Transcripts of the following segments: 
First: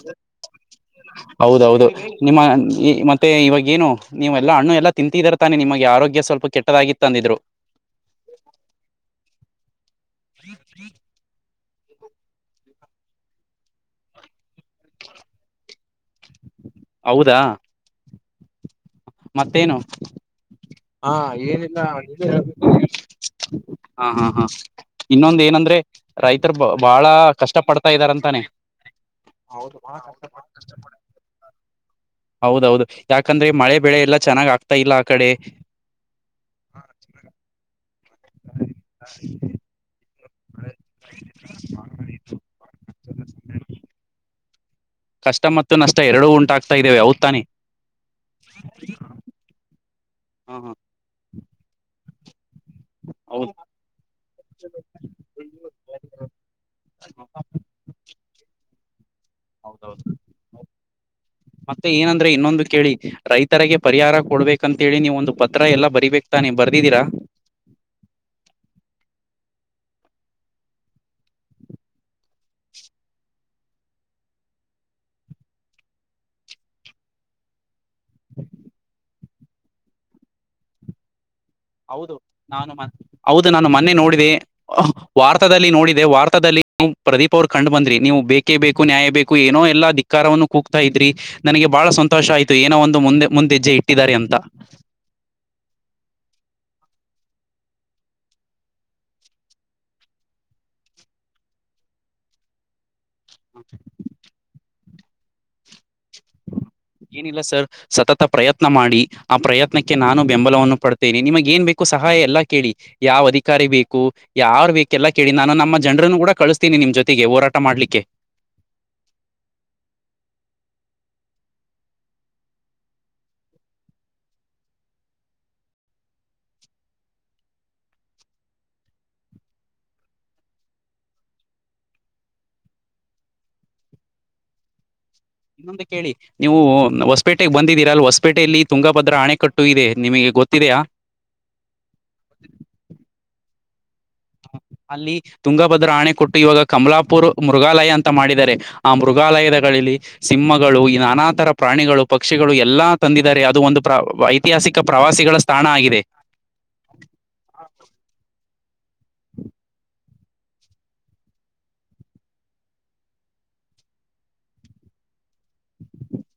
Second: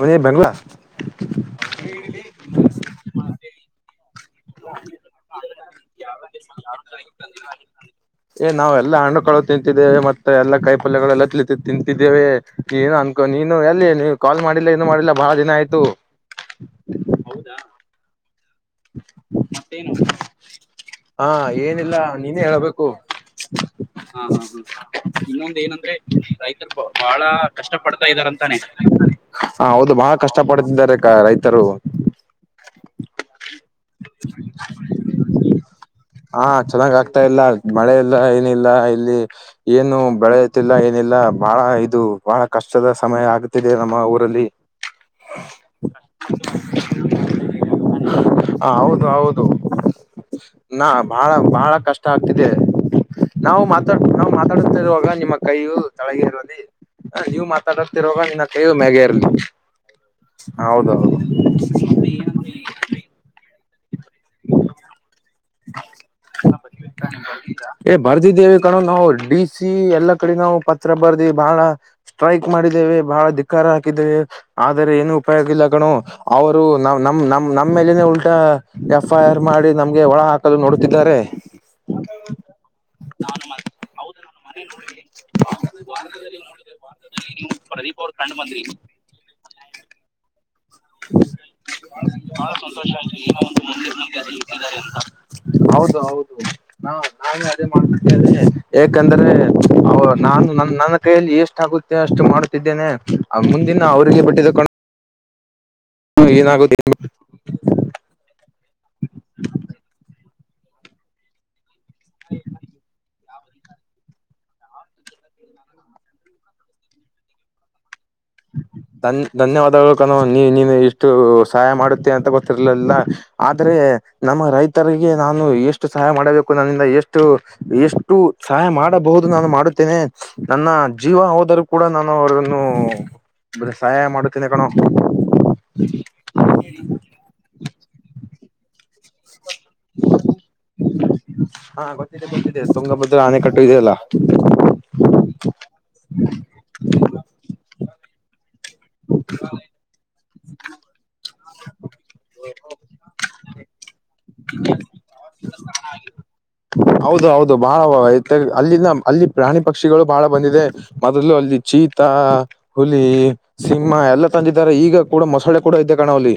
ಮನ ಬೆಂಗ್ಲ ಹೌದೌದು ನಿಮ್ಮ ಮತ್ತೆ ಇವಾಗ ಏನು ನೀವೆಲ್ಲಾ ಹಣ್ಣು ಎಲ್ಲಾ ತಿಂತಿದಾರ ತಾನೆ ನಿಮಗೆ ಆರೋಗ್ಯ ಸ್ವಲ್ಪ ಕೆಟ್ಟದಾಗಿತ್ತ ಅಂದಿದ್ರು ಏ ನಾವೆ ಎಲ್ಲ ಹಣ್ಣು ಕಗಳು ತಿಂತಿದ್ದೇವೆ ಮತ್ತೆ ಎಲ್ಲ ಕೈ ಪಲ್ಯಗಳೆಲ್ಲ ತಿ ತಿಂತಿದ್ದೇವೆ ಏನು ಅನ್ಕೋ ನೀನು ಅಲ್ಲಿ ನೀ ಕಾಲ್ ಮಾಡಿಲ್ಲ ಏನು ಮಾಡಿಲ್ಲ ಬಹಳ ದಿನ ಆಯ್ತು ಹೌದಾ ಮತ್ತೇನು ಹಾ ಏನಿಲ್ಲ ನೀನೇ ಹೇಬೇಕು ಹಾ ಹಾ ಹಾ ಇನ್ನೊಂದ ಏನಂದ್ರೆ ರೈತರು ಬ ಬಾಳ ಕಷ್ಟ ಪಡ್ತಾ ಇದ್ದಾರಂತಾನೆ ಹ ಹೌದು ಬಹಳ ಕಷ್ಟ ಪಡ್ತಿದ್ದಾರೆ ರೈತರು ಹೌದೌದು ಯಾಕಂದ್ರೆ ಮಳೆ ಬೆಳೆ ಎಲ್ಲಾ ಚೆನ್ನಾಗ್ ಆಗ್ತಾ ಇಲ್ಲ ಆ ಕಡೆ ಹಾ ಚೆನ್ನಾಗ್ ಆಗ್ತಾ ಇಲ್ಲ ಮಳೆ ಇಲ್ಲ ಏನಿಲ್ಲ ಇಲ್ಲಿ ಏನು ಬೆಳೆ ಗಿಲ್ಲ ಏನಿಲ್ಲ ಬಹಳ ಇದು ಬಹಳ ಕಷ್ಟದ ಸಮಯ ಆಗುತ್ತಿದೆ ನಮ್ಮ ಊರಲ್ಲಿ ಕಷ್ಟ ಮತ್ತು ನಷ್ಟ ಎರಡೂ ಉಂಟಾಗ್ತಾ ಇದ್ದೇವೆ ಅವಔ ತಾನೆ ಹ ಹೌದು ಹೌದು ಹ ಹ ನಾ ಬಹಳ ಬಾಳ ಕಷ್ಟ ಆಗ್ತಿದೆ ಹೌದು ನಾವು ಮಾತಾಡ್ ನಾವು ಮಾತಾಡ್ತ ಇರುವಾಗ ನಿಮ್ಮ ಕೈಯು ತಳಗ ಇರುವಲ್ಲಿ ಹ ನೀವು ಮಾತಾಡತಿರಾಗ ಇನ್ನ ಕೈಯೂ ಮ್ಯಾಗ ಇರ್ಲಿ ಹೌದೌದು ಹೌದೌದು ಮತ್ತೆ ಏನಂದ್ರೆ ಇನ್ನೊಂದು ಕೆ ಹೇಳಿ ರೈತರರಿಗೆ ಪರಿಹಾರ ಕೊಡ್ಬೇಕಂತೇಳಿ ನೀವೊಂದು ಪತ್ರ ಎಲ್ಲ ಬರಿಬೇಕಕ್ತಾನೆ ಬರ್ದಿದ್ದೀರಾ ಏ ಬರ್ದಿದ್ದೇವಿ ಕಣ ನಾವು ಡಿ ಸಿ ಎಲ್ಲಾ ಕಡೆ ನಾವು ಪತ್ರ ಬರ್ದಿ ಬಾಳ ಸ್ಟ್ರೈಕ್ ಮಾಡಿದ್ದೇವೆ ಬಹಳ ಧಿಕ್ಕಾರ ಹಾಕಿದ್ದೇವೆ ಆದ್ರ ಏನು ಉಪಯ ಇಲ್ಲ ಗಣು ಅವರು ನ್ ನಮ ನ ನಮ್ಮೇಲನೆ ಉಲ್ಟಾ ಎಫ್ ಐ ಆರ್ ಮಾಡಿ ನಮ್ಗೆ ಒಳ ಹಾಕಲು ನೋಡುತ್ತಿದ್ದಾರೆ ಹೌದು ನಾನು ಮ ಹೌದು ನಾನು ಮೊನ್ನೆ ನೋಡಿದೆ ವಾರ್ತದಲ್ಲಿ ನೋಡಿದೆ ವಾರ್ತದಲ್ಲಿವು ಪ್ರದೀಪ್ ಅವ್ರು ಕಂಡ್ ಬಂದ್ರಿ ನೀವು ಬೇಕೇ ಬೇಕು ನ್ಯಾಯ ಬೇಕು ಏನ ಎಲ್ಲ ಕಾರವನ್ನು ಕೂಗ್ತಾ ಇದ್ರಿ ನನಗೆ ಬಹಳ ಸಂತೋಷ ಆಯ್ತು ಏನೋ ಒಂದು ಮುಂದೆ ಮುಂದೆಜ್ಜೆ ಇಟ್ಟಿದ್ದಾರೆ ಅಂತ ಹೌದು ಹೌದು ಹಾ ನಾನೇ ಅದೇ ಮಾಡ್ತಡ್ತೇನೆ ಯಾಕಂದ್ರೆ ಅವ ನಾನು ನ ನನ್ನ ಕೈಯಲ್ಲಿ ಎಷ್ಟ ಆಗುತ್ತ ಅಷ್ಟು ಮಾಡುತ್ತಿದ್ದೇನೆ ಮುಂದಿನ ಅವರಿಗೆ ಬಿಟ್ಟಿದ್ದ ಹಾ ಏನಾಗೋದು ಏನಿಲ್ಲ ಸರ್ ಸತತ ಪ್ರಯತ್ನ ಮಾಡಿ ಆ ಪ್ರಯತ್ನಕ್ಕೆ ನಾನು ಬೆಂಬಲವನ್ನು ಪಡ್ತೇನೆ ನಿಮಗ ಏನ್ ಬೇಕ ಸಹಾಯ ಎಲ್ಲಾ ಕೇಳಿ ಯಾವ್ ಅಧಿಕಾರಿ ಬೇಕು ಯಾರ ವೇಕ ಎಲ್ಲ ಕೇಳಿ ನಾನು ನಮ್ಮ ಜನರನ್ನು ಕೂಡ ಕಳಿಸ್ತೀನಿ ನಿಮ್ ಜೊತೆಗೆ ಹೋರಾಟ ಮಾಡಲಿಕ್ಕೆ ಧನ್ ಧನ್ಯವಾದಗಳು ಕನವ ನೀ ನೀನು ಇಷ್ಟು ಸಹಾಯ ಮಾಡುತ್ತೆ ಅಂತ ಗೊತ್ತಿರ್ಲಿಲ್ಲ ಆದರೆ ನಮ್ಮ ರೈತರಿಗೆ ನಾನು ಎಷ್ಟು ಸಹಾಯ ಮಾಡಬೇಕು ನನ್ನಿಂದ ಎಷ್ಟು ಎಷ್ಟು ಸಹಾಯ ಮಾಡಬಹುದು ನಾನು ಮಾಡುತ್ತೇನೆ ನನ್ನ ಜೀವ ಹೋದರೂ ಕೂಡ ನಾನು ಅವರನ್ನು ಬ ಸಹಾಯ ಮಾಡುತ್ತೀನ ಕಣೋ ಇನ್ನೊಂದು ಕೇಳಿ ನೀವು ಹೊಸಪೇಟೆಗೆ ಬಂದಿದ್ದೀರಾಲವಾ ಹೊಸಪೇಟೆಯಲ್ಲಿ ತುಂಗಭದ್ರ ಅಣೆಕಟ್ಟು ಇದೆ ನಿಮಗೆ ಗೊತ್ತಿದೆಯಾ. ಹಾ ಗೊತ್ತಿದೆ ಗೊತ್ತಿದೆ ತುಂಗಭದ್ರಾ ಆನೆಕಟ್ಟು ಇದೆ ಅಲ್ಲಾ ಅಲ್ಲಿ ತುಂಗಭದ್ರಾ ಆಣೆ ಕೊಟ್ಟು ಇವಾಗ ಕಮಲಾಪುರ್ ಮೃಗಾಲಯ ಅಂತ ಮಾಡಿದ್ದಾರೆ ಆ ಮೃಗಾಲಯದಗಳಲ್ಲಿ ಸಿಂಹಗಳು ನಾನಾ ತರಾ ಪ್ರಾಣಿಗಳು, ಪಕ್ಷಿಗಳು ಎಲ್ಲಾ ತಂದಿದಿದ್ದಾರೆ ಅದು ಒಂದು ಪ್ರ ಐತಿಹಾಸಿಕ ಪ್ರವಾಸಿಗಳ ತಾಣ ಆಗಿದೆ ಹೌದು ಹೌದು ಬಹಳ ಅಲ್ಲಿಂದ ಅಲ್ಲಿ ಪ್ರಾಣಿ ಪಕ್ಷಿಗಳು ಬಹಳ ಬಂದಿದೆ ಮೊದಲು ಅಲ್ಲಿ ಚೀತಾ ಹುಲಿ, ಸಿಂಹಾ ಎಲ್ಲಾ ತಂದಿದ್ದಾರೆ ಈಗ ಕೂಡಾ ಮೊಸಳೆ ಕೂಡಾ ಇದೆ ಕಣೋ ಅಲ್ಲಿ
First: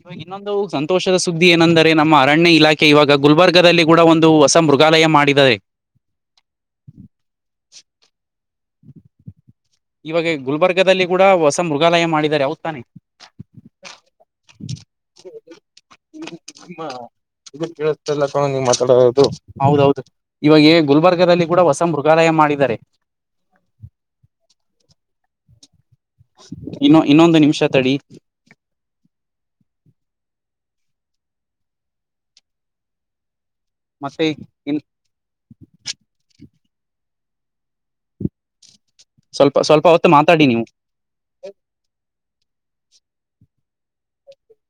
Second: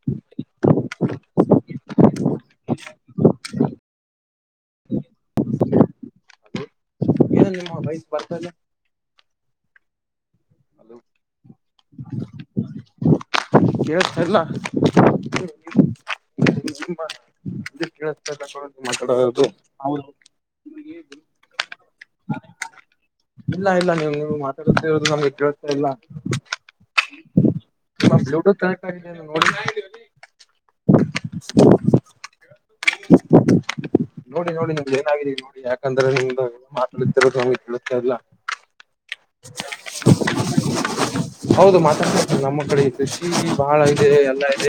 ಇವ ಇನ್ನೊಂದು ಸಂತೋಷದ ಸುದ್ದಿ ಏನೆಂದರೆ ನಮ್ಮ ಅರಣ್ಯ ಇಲಾಖೆ ಇವಾಗ ಗುಲ್ಬರ್ಗಾದಲ್ಲಿ ಕೂಡಾ ಒಂದು ಹೊಸ ಮೃಗಾಲಯ ಮಾಡಿದ್ದಾರೆ. ಅದು ಏನ ನಿಮ್ಮ ವಾಯ್ಸ್ ಬರ್ತಾ ಇಲ್ಲಾ ಇವಾಗ ಗುಲ್ಬರ್ಗಾದಲ್ಲಿ ಕೂಡ ಹೊಸ ಮೃಗಾಲಯ ಮಾಡಿದಿದ್ದಾರೆ ಹೌದ ತಾನೇ ಕೇಳ್ತ ಇಲ್ಲಾ [unintelligible] ಇದ ಕೇಳತ್ತಾ ಇಲ್ಲಾ ಇಲ್ಲ ನೀ ಕಣೋ ನೀವ್ ಮಾತಾಡೋದು ಹೌದೌದು ಹೌದು ಇವಾಗ ಗುಲ್ಬರ್ಗದಲ್ಲಿ ಕೂಡ ಹೊಸ ಮೃಗಾ ಮೃಗಾಲಯ ಮಾಡಿದ್ದಾರೆ ಇಲ್ಲಾ ಇಲ್ಲಾ ನೀವು ನೀವು ಮಾತಾಡುತ್ತಿರೋದು ನಮ್ಗೆ ಕೇಳ್ತಾ ಇಲ್ಲಾ ಇನ್ನೊ ಇನ್ನೊಂದು ನಿಮಿಷಾ ಬ್ಲೂಟೂತ್ ಕನೆಕ್ಟ್ ಆಗಿದೆಯಾ ನೋಡು. ಮತ್ತೆ ನೋಡಿ ನೋಡಿ ಇನ್ ನಿಮಗೆ ನೋಡಿ ಯಾಕಂದ್ರೆ ನಿಮ್ದ ಮಾತಾಡ್ತಿರದು ನಮಗೆ ಕೇಳತ್ತಾ ಇಲ್ಲಾ ಸ್ವಲ್ಪ ಸ್ವಲ್ಪ ಹೊತ್ತು ಮಾತಾಡಿ ನೀವು. ಹೌದು ಮಾತಾಡ್ತತಾರೆ ನಮ್ಮ ಕಡೆ ಕೃಷಿ ಬಾಳ ಇದೆ ಎಲ್ಲಾ ಇದೆ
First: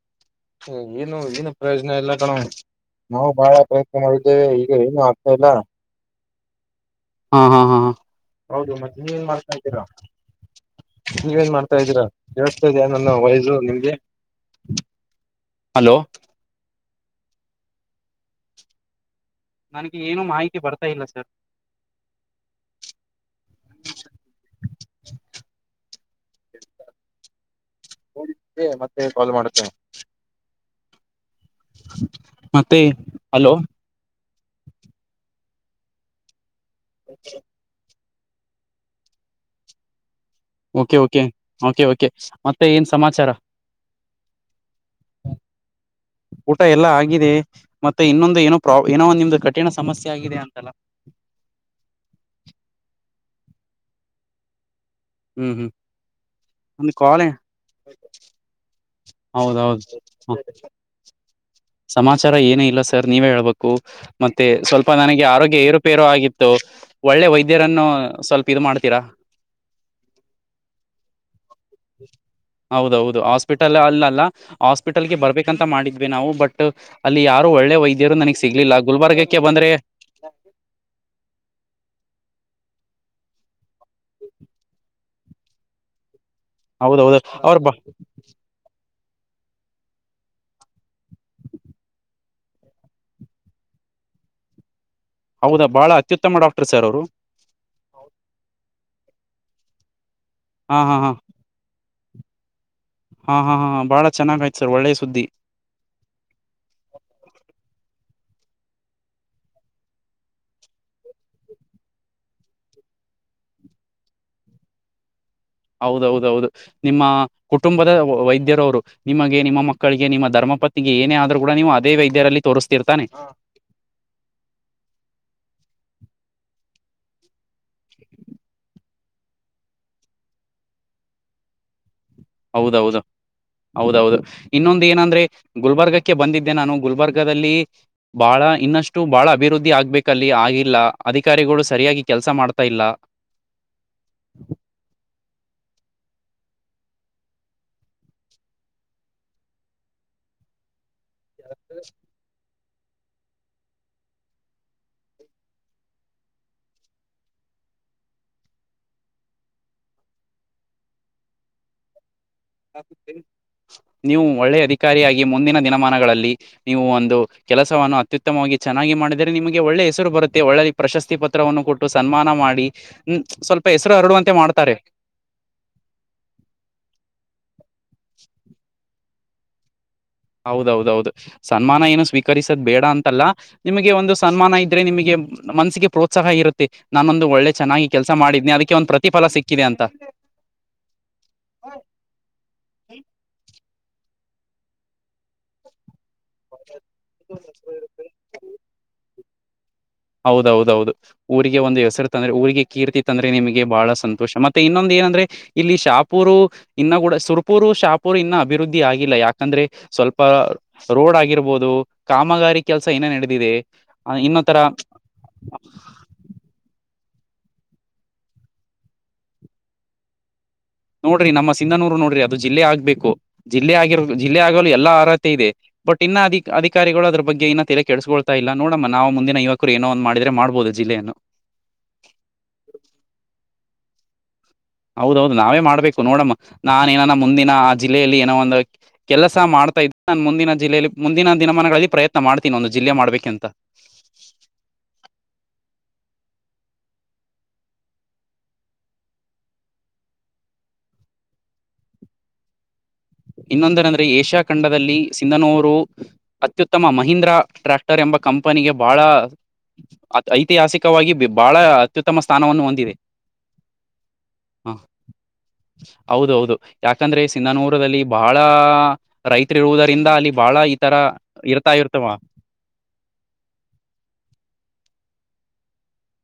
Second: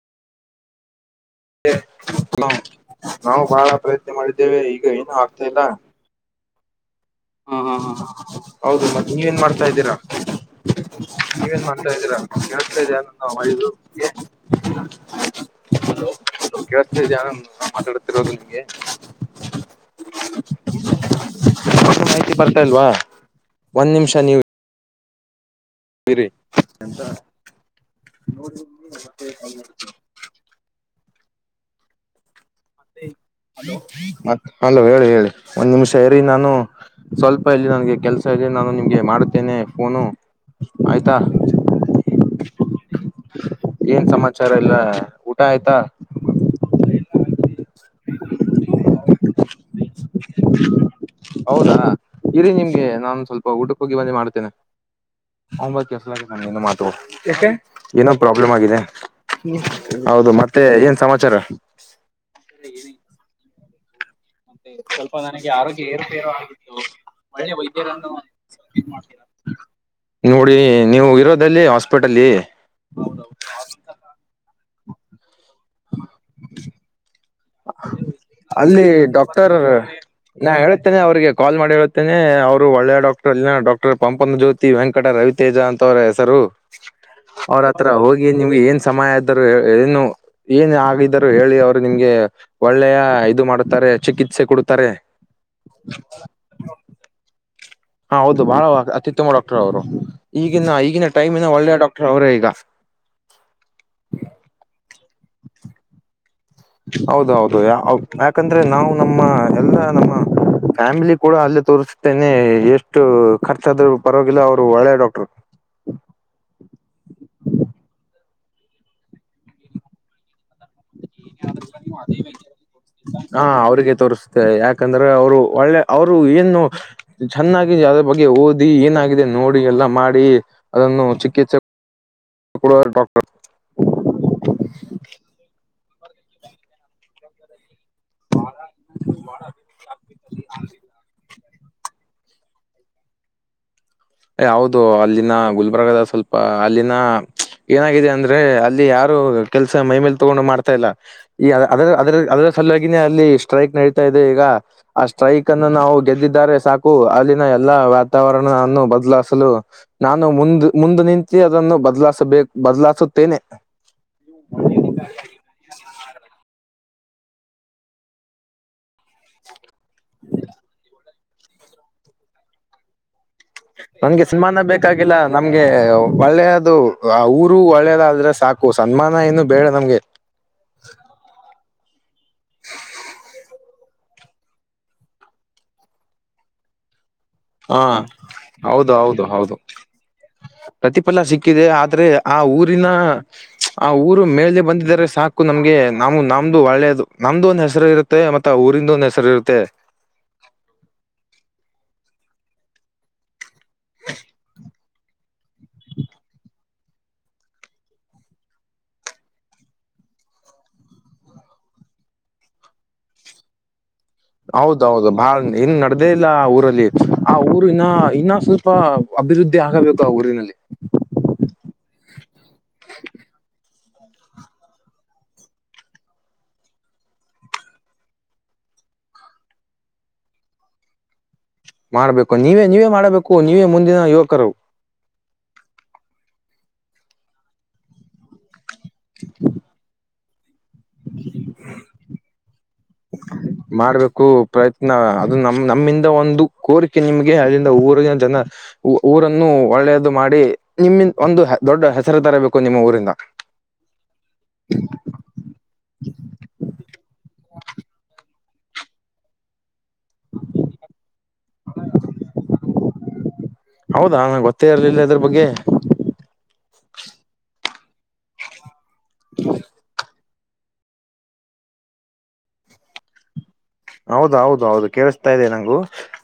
ಹುಂ ಏನು ಏನು ಪ್ರಯೋಜನ ಇಲ್ಲಾ ಕಣೋ ನಾವು ನಾವು ಬಾಳ ಪ್ರಯತ್ನ ಮಾಡಿದ್ದೇವೆ ಈಗ ಏನು ಆಗ್ತಾ ಇಲ್ಲಾ ಹಾ ಹಾ ಹಾ ಹಾ ಹೌದು ಮತ್ ನೀವ ಏನ್ ಮಾಡ್ತಾ ಇದ್ದೀರಾ ನೀವೇನ್ ಮಾಡತ್ತಾ ಇದ್ದೀರಾ ಕೇಳಿಸ್ತಾ ಇದೆಯಾ ಹಲೋ [unintelligible] ಕೇಳತಾ ಇದೆಯಾ ನಾ ಮಾತಾಡತಿರೋದು ನಿಮಗೆ. ನನಗೆ ಏನು ಮಾಹಿತಿ ಬರ್ತಾ ಇಲ್ಲಾ ಸರ್ ಮಾಹಿತಿ ಬರ್ತಾಲ್ವಾ ಒಂದ್ ನಿಮಿಷ ನೀವು ಬರಿ ಎಂತಾ [unintelligible] ಹ ಮತ್ತೆ ಕಾಲ್ ಮಾಡುತ್ತೇನೆ. ಮತ್ತೆ ಹಲೋ ಮತ್ ಹಲೋ ಹೇಳಿ ಹೇಳಿ ಒಂದ್ ನಿಮಿಷ ಇರಿ ನಾನು ಸ್ವಲ್ಪ ಇಲ್ಲಿ ನನ್ಗೆ ಕೆಲ್ಸಾ ನಾನು ನಿಮ್ಗೆ ಮಾಡತ್ತೇನೆ ಪೋನು ಓಕೆ ಓಕೆ ಕೆ ಓಕೆ ಮತ್ತೆ ಏನ್ ಸಮಾಚಾರಾ ಏನ್ ಸಮಾಚಾರಾ ಎಲ್ಲಾ ಊಟ ಆಯ್ತಾ ಊಟ ಎಲ್ಲಾ ಆಗಿದೆ ಮತ್ತೆ ಇನ್ನೊಂದು ಏನೋ ಪ್ರಾಬ್ ಏನೋ ಒಂದು ನಿಮ್ದು ಕಠಿಣ ಸಮಸ್ಯೆ ಆಗಿದೆ ಅಂತಾಲ್ಲಾ ಹೌದಾ ಇರಿ ನಿಮ್ಗೆ ನಾನು ಸ್ವಲ್ಪ ಊಟಕ್ಕೆ ಹೋಗಿ ಬಂದಿ ಮಾಡ್ತೇನೆ ಹ್ಮ್ [unintelligible] ಹ್ಮ್ ಆಗನ್ನ ಮಾತು ಒಂದು ಕಾಲ್ ಎಕೆ ಏನೋ ಪ್ರಾಬ್ಲಮ್ ಆಗಿದೆ ಹೌದೌದು ಹೌದು ಮತ್ತೆ ಏನ್ ಸಮಾಚಾರಾ ಸಮಾಚಾರ ಏನ ಇಲ್ಲಾ ಸರ್ ನೀವೇ ಹೇಳ್ಬೇಕು ಮತ್ತೆ ಸ್ವಲ್ಪ ನನಗೆ ಆರೋಗ್ಯ ಏರುಪೇರು ಆಗಿತ್ತು ಒಳ್ಳೆ ವೈದ್ಯರನ್ನು ಸ್ವಲ್ಪ ಇದು ಮಾಡ್ತೀರಾ ನೋಡಿ ನೀವಿರೋದಲ್ಲಿ ಹಾಸ್ಪಿಟಲ್ಲಿ ಹೌದೌದು ಹೌದೌದ ಹಾಸ್ಪಿಟಲ್ ಅಲ್ಲಲ್ಲ ಹಾಸ್ಪಿಟಲ್ಗೆ ಬರ್ಬೇಕಂತ ಮಾಡಿದ್ವಿ ನಾವು ಬಟ್ ಅಲ್ಲಿ ಯಾ ರು ಒಳ್ಳೆ ವೈದ್ಯರು ನನಗ್ ಸಿಗ್ಲಿಲ್ಲ ಅಲ್ಲಿ ಗುಲ್ಬರ್ಗಕ್ಕೆ ಡಾಕ್ಟರ್ ಬಂದ್ರೆ ನಾ ಹೇಳ್ತೇನೆ ಅವ್ರಿಗೆ ಕಾಲ್ ಮಾಡಿ ಹೇಳ್ತೇನೆ ಅವರು ಒಳ್ಳೆ ಡಾಕ್ಟರ್ ಅಲ್ಲಿನ ಡಾಕ್ಟರ್ ಪಂಪನ ಜ್ಯೋತಿ ತಿ ವೆಂಕಟ ರವಿತೇಜ ಅಂತ ಅವ್ರ ಹೆಸರು ಹೌದೌದು ಅವ್ರು ಅವ್ರತ್ರ ಹೋಗ್ ಗಿ ನಿಮ್ಗೆ ಏನ್ ಸಮಾಯ ಇದ್ದರು ಏನು ಏನ್ ಆಗಿದ್ದರು ಹೇಳಿ ಅವ್ರು ನಿಮ್ಗೆ ಒಳ್ಳೆಯ ಇದು ಮಾಡುತ್ತಾರೆ ಚಿಕಿತ್ಸೆ ಕೊಡುತ್ತಾರೆ. ಹೌದಾ ಬಾಳ ಅತ್ಯುತ್ತಮ ಡಾಕ್ಟರ್ ಸರ್ ಅವರು ಹಾ ಹೌದು ಬಾಳ ಅತ್ಯುತ್ತಮ ಡಾಕ್ಟರ್ ಅವ್ರು ಈಗಿನ ಹಾ ಹಾ ಈಗಿನ ಹಾ ಟೈಮೀನ ಒಳ್ಳೆ ಡಾಕ್ಟರ್ ಅವರೇ ಈಗ ಹಾ ಹಾ ಹಾ ಬಾಳ ಚೆನ್ನಾಗ ಆಯ್ತ ಸರ್ ಒಳ್ಳೆ ಸುದ್ದಿ ಹೌದೌದು ಅವ್ ಯಾಕಂದ್ರೆ ನಾವು ನಮ್ಮ ಎಲ್ಲಾ ನಮ್ಮ ಫ್ಯಾಮಿಲಿ ಕೂಡ ಅಲ್ಲೇ ತೋರಿಸತೇನೆ ಎಷ್ಟು ಖರ್ಚಾದ್ರೂ ಪರವಾಗಿಲ್ಲ ಅವ್ರು ಒಳ್ಳೆ ಡಾಕ್ಟರ್ ಹೌದೌದೌದ ನಿಮ್ಮಾ ಕುಟುಂಬದ ವೈದ್ಯರವರು ನಿಮಗೆ ನಿಮ್ಮ ಮಕ್ಕಳಿಗೆ ನಿಮ್ಮ ಧರ್ಮ ಪತ್ ತ್ನಿಗೆ ಏನೇ ಆದ್ರು ಕೂಡ ನೀವು ಅದೇ ವೈದ್ಯರಲ್ಲಿ ತೋರಿಸ್ತಿರ್ತಾನೆ ಹಾ ಅವ್ರರಿಗೆ ತೋರಿಸತು ತ್ತೆ ಯಾಕಂದ್ರೆ ಅವ್ರು ಒಳ್ಳೆ ಅವರು ಏನು ಚೆನ್ನಾಗಿ ಅದ್ರ ಬಗ್ಗೆ ಓದಿ ಏನಾಗಿದೆ ನೋಡಿ ಎಲ್ಲಾ ಮಾಡಿ ಅದನ್ನು ಚಿಕಿತ್ಸೆ ಕೊಡುವ ಹೌದೌದ ಡಾಕ್ಟರ್ ಹೌದೌದ ಇನ್ನೊಂದ ಏನಂದ್ರೆ ಗುಲ್ಬರ್ಗಕ್ಕೆ ಬಂದಿದ್ದೆ ನಾನು ಗುಲ್ಬರ್ಗದಲ್ಲಿ ಬಾಳಾ ಇನ್ನಷ್ಟು ಬಾಳ ಅಭಿವೃದ್ಧಿ ಆಗ್ಬೇಕಲ್ಲಿ ಆಗಿಲ್ಲ ಅಧಿಕಾರಿಗಳು ಸರಿಯಾಗಿ ಕೆಲ್ಸ ಮಾಡ್ತಾ ಇಲ್ಲ. ಎ ಹೌದು ಅಲ್ಲಿನ ಗುಲ್ಬರ್ಗದ ಸ್ವಲ್ಪ ಅಲ್ಲಿನ ಏನಾಗಿದೆ ಅಂದ್ರೆ ಅಲ್ಲಿ ಯಾರು ಕೆಲ್ಸಾ ಮೈಮೇಲ್ ತಗೊಂಡು ಮಾಡ್ತಾ ಇಲ್ಲ ಈ ಅದ್ರ ಅದ್ರ ಅದರ ಸಲುವಾಗಿನೇ ಅಲ್ಲಿ ಸ್ಟ್ರೈಕ್ ನಡೀತಾ ಇದೆ ಈಗ ಆ ಸ್ಟ್ರೈಕ್ ಅನ್ನು ನಾವು ಗೆದ್ದಿದ್ದಾರೆ ಸಾಕು ಅಲ್ಲಿನ ಎಲ್ಲಾ ವಾತಾವರಣವನ್ನು ಬ ಬದಲಾಸಲು ನಾನು ಮುಂದ ಮುಂದ ನಿಂತಿ ಅದನ್ನು ಬದ್ಲಾಸಬೇಕ ನೀವು ಒಳ್ಳೆಯ ಅಧಿಕಾರಿಯಾಗಿ ಮುಂದಿನ ದಿನಮಾನಗಳಲ್ಲಿ ನೀವು ಒಂದು ಕೆಲಸವನ್ನು ಅತ್ಯುತ್ತಮವಾಗಿ ಚೆನ್ನಾಗಿ ಮಾಡಿದ ದರೆ ನಿಮಗೆ ಒಳ್ಳೆ ಹೆಸರು ಬರುತ್ತೆ ಒಳ್ಳೆ ಪ್ರಶಸ್ತಿ ಪತ್ರವನ್ನು ಕೊಟ್ಟು ಸನ್ಮಾನ ಮಾಡಿ ಹ್ಮ ಸ್ವಲ್ಪ ಹೆಸರು ನಂಗೆ ಹರಡುವಂತೆ ಸಮ್ಮಾನ ಮಾಡ್ತಾರೆ ಬೇಕಾಗಿಲ್ಲ ನಮ್ಗೆ ಒಳ್ಳೆಯದು ಆ ಊರು ಒಳ್ಳೇದಾದ್ರೆ ಸಾಕು ಸನ್ಮಾನ ಏನು ಬೇಡ ನಮ್ಗೆ ಹೌದೌದೌದು ಸನ್ಮಾನ ಏನು ಸ್ವೀಕರಿಸದ ಬೇಡ ಅಂತಲ್ಲ ನಿಮಗೆ ಒಂದು ಸನ್ಮಾನ ಇದ್ರೆ ನಿಮಗೆ ಮನಸ್ಸಿಗೆ ಪ್ರೋತ್ಸಾಹ ಇರುತ್ತೆ ನಾನೊಂದು ಒಳ್ಳೆ ಹಾ ಚೆನ್ನಾಗಿ ಕೆಲ್ಸ ಮಾಡಿದ್ನಿ ಅದಕ್ಕೆ ಒಂದ ಹೌದು ಹೌದು ಪ್ರತಿಫಲ ಹೌದು ಸಿಕ್ಕಿದೆ ಅಂತ. ಪ್ರತಿಫಲ ಸಿಕ್ಕಿದೆ ಆದ್ರೆ ಆ ಊರಿನ ಪ್ಚ್ ಆ ಊರು ಮೇಲೆ ಬಂದಿದದರೆ ಸಾಕು ನಮ್ಗೆ ನಮ್ ನಮ್ದು ಒಳ್ಳೇದು ನಮ್ದು ಒಂದ್ ಹೆಸರ ಇರುತ್ತೆ ಮತ್ತೆ ಊರಿಂದ ಒಂದ್ ಹೆಸರ ಇರುತ್ತೆ. ಹೌದೌದೌದು ಊರಿಗೆ ಒಂದು ಹೆಸರು ತಂದ್ರ ಊರಿಗೆ ಕೀರ್ತಿ ತಂದ್ರೆ ನಿಮಗೆ ಬಾಳ ಸಂತೋಷ ಮತ್ತೆ ಇನ್ನೊಂದ ಏನಂದ್ರೆ ಇಲ್ಲಿ ಶಾಪೂರು ಇನ್ನು ಕೂಡಾ ಸುರ್ಪೂರು ಶಾಪೂರ್ ಇನ್ನ ಅಭಿವೃದ್ಧಿ ಆಗಿಲ್ಲ ಯಾಕಂದ್ರೆ ಸ್ವಲ್ಪ ರೋಡ್ ಆಗಿರ್ಬೋದು ಕಾಮಗಾರಿ ಕೆಲ್ಸ ಏನೇ ನಡೆದಿದೆ ಆ ಇನ್ನೊ ತರ ಹೌದು ಬಾಳ ಏನ್ ನಡದೇ ಇಲ್ಲ ಆ ಊರಲ್ಲಿ ಆ ಊರು ಇನ್ನಾ ಇನ್ನ ಸ್ವಲ್ಪ ಅಭಿವೃದ್ಧಿ ಆಗಬೇಕು ಆ ಊರಿನಲ್ಲಿ ನೋಡ್ರಿ ನಮ್ಮ ಸಿಂಧನೂರು ನೋಡ್ರಿ ಅದು ಜಿಲ್ಲೆ ಆಗ್ಬೇಕು ಜಿಲ್ಲೆ ಆಗಿರ ಜಿಲ್ಲೆ ಆಗಲು ಎಲ್ಲಾ ಅರ್ಹತೆ ಇದೆ ಬಟ್ ಇನ್ನ ಅಧಿ ಅಿಕಾರಿಗಳುದ ಬಗ್ಗೆ ಇನ್ನ ತಲ ಕ ಕೆಳ್ಸ್ಕೊಳ್ತಾ ಇಲ್ಲ ನೋಡಮ್ಮ ನಾವು ಮುಂದಿನ ಯುವಕರು ಏನೋ ಒಂದ ಮಾಡ್ರೆ ಮಾಡ್ಬೋದು ಜಿಲ್ಲೆಯನ್ನು ಮಾಡ್ಬೇಕು ನೀವೇ ನೀವೇ ಮಾಡಬೇಕು ನೀವೇ ಮುಂದಿನ ಯುವಕರು ಹೌದೌದು ನಾವೇ ಮಾಡ್ಬೇಕು ನೋಡಮ್ಮ ನಾನ ಏನಾನ ಮುಂದಿನ ಆ ಜಿಲ್ಲೆಯಲ್ಲಿ ಏನೋ ಒಂದ ಕೆಲಸ ಮಾಡ್ತಾ ಇದ್ದೆ ನಾನನ್ ಮುಂದಿನ ಜಿಲ್ಲೆಯಲ್ಲಿ ಮುಂದಿನ ದಿನಮಾನಗಳಲ್ಲಿ ಪ್ರಯತ್ನ ಮಾಡ್ತೀನಿ ಒಂದು ಜಿಲ್ಲೆ್ಬೇಕಂತ ಮಾಡ್ಬೇಕು ಪ್ರಯತ್ನ ಅದು ನಮ ನಮ್ಮಿಂದ ಒಂದು ಕೋರಿಕೆ ನಿಮ್ಗೆ ಅಲ್ಲಿಂದ ಊರಿನ ಜನ ಊರನ್ನು ಒಳ್ಳೇದು ಮಾಡಿ ನಿಮ್ಮಿಂದ ಒಂದು ದೊಡ್ಡ ಹೆಸರು ತರಬೇಕು ನಿಮ್ಮ ಊರಿಂದ ಇನ್ನೊಂದನ ಅಂದ್ರೆ ಏಷ್ಯಾ ಖಂಡದಲ್ಲಿ ಸಿಂಧನೂರು ಅತ್ಯುತ್ತಮ ಮಹೀಂದ್ರಾ ಟ್ರ್ಯಾಕ್ಟರ್ ಎಂಬ ಕಂಪನಿಗೆ ಬಹಳ ಐತಿಹಾಸಿಕವಾಗಿ ಬಹಳ ಅತ್ಯುತ್ತಮ ಸ್ಥಾನವನ್ನು ಹೊಂದಿದೆ ಹೌದಾ ನಂಗೆ ಗೊತ್ತೇ ಇರ್ಲಿಲ್ಲ ಅದ್ರ ಬಗ್ಗೆ ಹೌದೌದು ಯಾಕಂದ್ರೆ ಸಿಂಧನೂರದಲ್ಲಿ ಬಹಳ ರೈತ್ ಇರುವುದರಿಂದ ಅಲ್ಲಿ ಬಾಳ ಈ ತರ ಇರ್ತಾ ಇರ್ತವಾ ಹೌದೌದು ಹೌದು ಕೇಳಿಸ್ತಾ ಇದೆ ನಂಗು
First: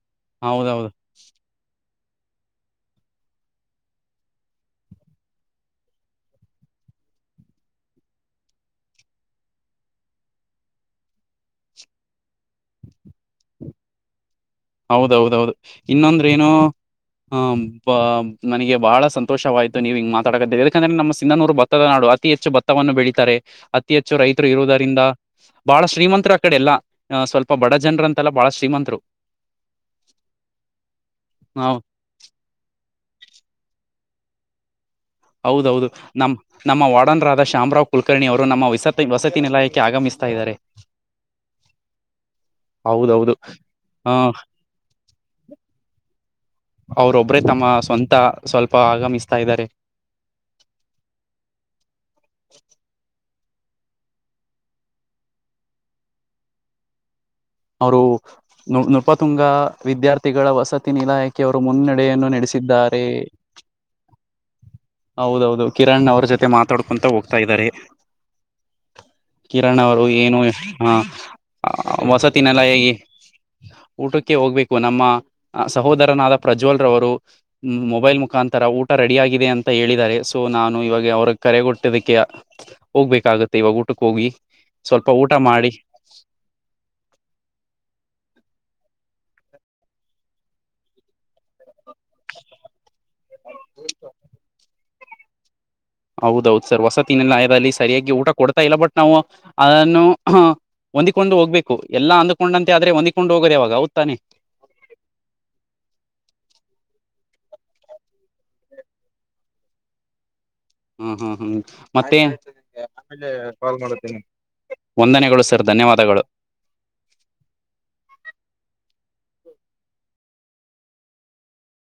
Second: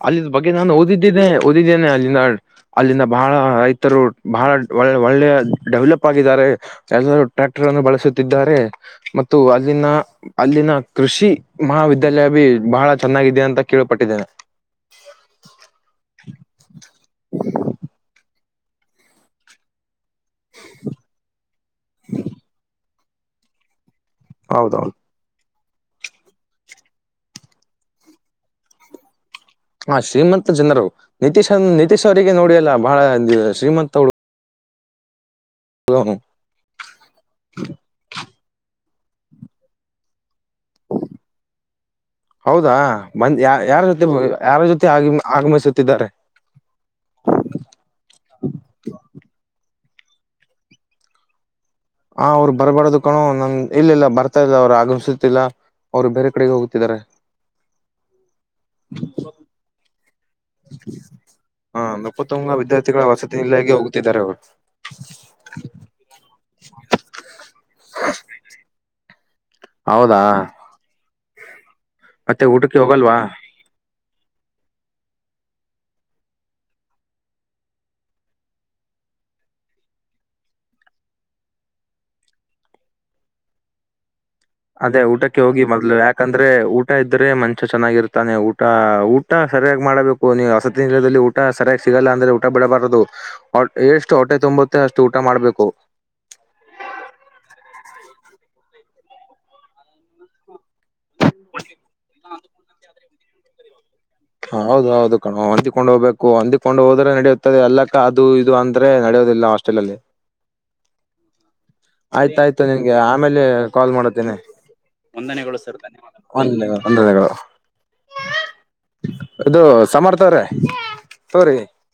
ಅಲ್ಲಿ ಬಗ್ಗೆ ನಾನು ಹೌದೌದು ಓದಿದ್ದೇನೆ ಓದಿದ್ದೇನೆ ಅಲ್ಲಿನ ಅಲ್ಲಿಂದ ಬಹಳ ರೈತರು ಬಹಳ ಒಳ್ಳೆ ಒಳ್ಳೆ ಡೆವಲಪ್ ಆಗಿದ್ದಾರೆ ಎಲ್ಲರೂ ಟ್ರ್ಯಾಕ್ಟರ್ ಅನ್ನು ಬಳಸುತ್ತಿದ್ದಾರೆ ಮತ್ತು ಅಲ್ಲಿನ ಅಲ್ಲಿನ ಕೃಷಿ ಮಹಾವಿದ್ಯಾಲಯ ಬಹಳ ಚೆನ್ನಾಗಿದೆ ಅಂತ ಕೇೇಳಳ್ಪಟ್ಟಿದ್ದೇನೆ ಹೌದೌದೌದು ಇನ್ನೊಂದ್ರ ಏನು ಹ ಬ ನನಗೆ ಬಹಳ ಸಂತೋಷವಾಯ್ತು ನೀವ ಹಂಗ ಮಾ ತಡಗದ ಯಾಕಂದ್ರೆ ನಮ್ಮ ಸಿಂಧನೂರು ಭತ್ತದ ನಾಡು ಅತಿ ಹೆಚ್ಚು ಭತ್ತವನ್ನು ಬೆಳೀಿತಾರೆ ಅತಿ ಹೆಚ್ಚು ರೈತರು ಹೌದೌದು ಇರುವುದರಿಂದ ಬಾಳ ಶ್ರೀಮಂತರು ಆಕಡೆ ಎಲ್ಲ ಸ್ವಲ್ಪ ಬಡ ಜನ್ರ ಅಂತೆಲ್ಲ ಬಾಳ ಶ್ರೀಮಂತರು ಹ ಶ್ರೀಮಂತ ಜನರು ನಿತೀಶ್ ಹ ನಿತೀಶ್ ಅವರಿಗೆ ನೋಡಿ ಅಲ್ಲ ಬಹಳ ಶ್ರೀಮಂತತ್ ಅವಳ ಹೌದೌದು ನಮ್ಮ ನಮ್ಮ ವಾರ್ಡನರಾದ ಶಾಮರಾವ್ ಕುಲಕರ್ಣಿ ಅವರು ನಮ್ಮ ವಸತಿ ವಸತಿ ನಿಲಯಕ್ಕೆ ಆಗಮಿಸ್ತಾ ಇದ್ದಾರೆ [inaudible] ಹೌದಾ ಹೌದೌದು ಬಂದ ಯ ಯಾರ ಜೊತೆ ಆ ಯಾರ ಜೊತೆ ಆಗ ಆಗಮಿಸುತ್ತಿದ್ದಾರೆ ಅವ್ರೊಬ್ಬ್ರೇ ತಮ್ಮ ಸ್ವಂತ ಸ್ವಲ್ಪ ಆಗಮಿಸ್ತಾ ಇದಾರೆ ಆ ಅವ್ರು ಬರ್ಬಾರ್ದು ಕಣು ನಮ ಇಲ್ಲ ಇಲ್ಲ ಬರ್ತಾ ಇಲ್ಲ ಅವ್ರು ಆಗಮಸತಿಿಲ್ಲ ಅವ್ರು ಬೇರೆ ಕಡೆಗೆ ಹೋಗುತ್ತಿದ್ದಾರೆ ಅವರು ನಪ್ಪತ್ತುಂಗ ವಿದ್ಯಾರ್ಥಿ ವ್ಯ ಗಳ ವಸತಿ ನಿ ಇಲಾಖೆ ಅವರು ಹ ಮುನ್ನಡೆಯನ್ನು ನಕುತುಂಗ ನಡೆಸಿದ್ದಾರೆ ವಿದ್ಯಾರ್ಥಿಗಳ ವಸತಿ ನಿಲಯಕ್ಕೆ ಹೋಗುತ್ತಿದ್ದಾರೆ ಅವರು ಹೌದೌದು ಕಿರಣ್ ಅವ್ರ ಜೊತೆ ಮಾತಾಡ್ಕೊಂತ ಹೋಗ್ತಾ ಇದ್ದಾರೆ ಕಿರಣ್ ಅವರು ಹೌದಾ ಏನು ಹ ಮತ್ತೆ ವಸತಿನೆಲ್ಲ ಊಟಕ್ಕೆ ಹೇಗ ಹೋಗಲ್ವಾ ಊಟಕ್ಕೆ ಹೋಗ್ಬೇಕು ನಮ್ಮ ಸಹೋದರನಾದ ಪ್ರಜ್ವಲ್ರವರು ಮೊಬೈಲ್ ಮುಖಾಂತರ ಊಟ ರೆಡಿ ಆಗಿದೆ ಅಂತ ಹೇಳಿದ್ದಾರೆ ಸೊ ನಾನು ಇವಾಗ ಅವ್ರ ಕರೆಗಟ್ಟದಕ್ಕೆ ಹೋಗ್ಬೇಕಾಗತ್ತೆ ಇವಾಗ ಊಟಕ್ಕೆ ಹೋಗಿ ಅದೇ ಸ್ವಲ್ಪ ಊಟ ಊಟಕ್ಕೆ ಹೋಗಿ ಮಾಡಿ ಮೊದಲು ಯಾಕೆ ಯಾಕಂದ್ರೆ ಊಟ ಇದ್ದ್ರೆ ಮನುಷ್ಯ ಚೆನ್ನಾಗಿರ್ತಾನೆ ಊಟ ಊಟ ಸರಿಯಾಗಿ ಮಾಡಬೇಕು ನೀವು ಹಸತಿ ನಿಲದಲ್ಲಿ ಊಟ ಊಟ ಸರಿಯಾಗಿ ಸಿಗಲ್ಲ ಅಂದ್ರೆ ಊಟ ಬಿಡಬಾರದು ಎಷ್ಟು ಹೊಟೆ ತುಂಬುತ್ತೆ ಅಷ್ಟು ಊಟ ಮಾಡ್ಬೇಕು ಹೌದೌದು ಸರ್ ಹೊಸತಿಿನಲ್ಲಯದಲ್ಲಿ ಸರಿಯಾಗಿ ಊಟ ಕೊಡ್ತಾ ಇಲ್ಲ ಬಟ್ ನಾವು ಅದನ್ನು ಹೊಂದ್ಕೊಂಡು ಹೋಗ್ಬೇಕು ಎಲ್ಲ ಅಂದ್ಕೊಂಡಂತೆ ಆದ್ರೆ ಹೊಂದ್ಕೊಂಡು ಹೋಗದೆ ಅವವಾಗ ಹಓ್ತಾನೆ ಹೌದ ಹೌದು ಕಣು ಹೊಂದಿಕೊಂಡು ಹೋಗ್ಬೇಕು ಹೊಂದಿಕೊಂಡು ಹೋದ್ರೆ ನಡೆಯುತ್ತದೆ ಎಲ್ಲಕ್ಕ ಅದು ಇದು ಅ ಹ ನಡೆಯೋುದಿಲ್ಲ ಹಾಸ್ಟೆಲ್ ಅಲ್ಲಿ ಹ್ಮ್ ಹ್ಮ್ ಹ್ಮ್. ಮತ್ತೇ ಆಯ್ತ್ ಆಯ್ತಾಯ್ತು ಆಯ್ತ್ ನಿನ್ಗೆ ಆಮೇಲೆ ಕಾಲ್ [unintelligible] ಮಾಡತ್ತೇನೆ ವಂದನೆಗಳು ಸರ್ ಧನ್ಯವಾದಗಳು. ವಂದನೆ ವಂದನೆಗಳು. ಇದು ಸಮರ್ಥ ಅವರೇ ತಗೋರಿ.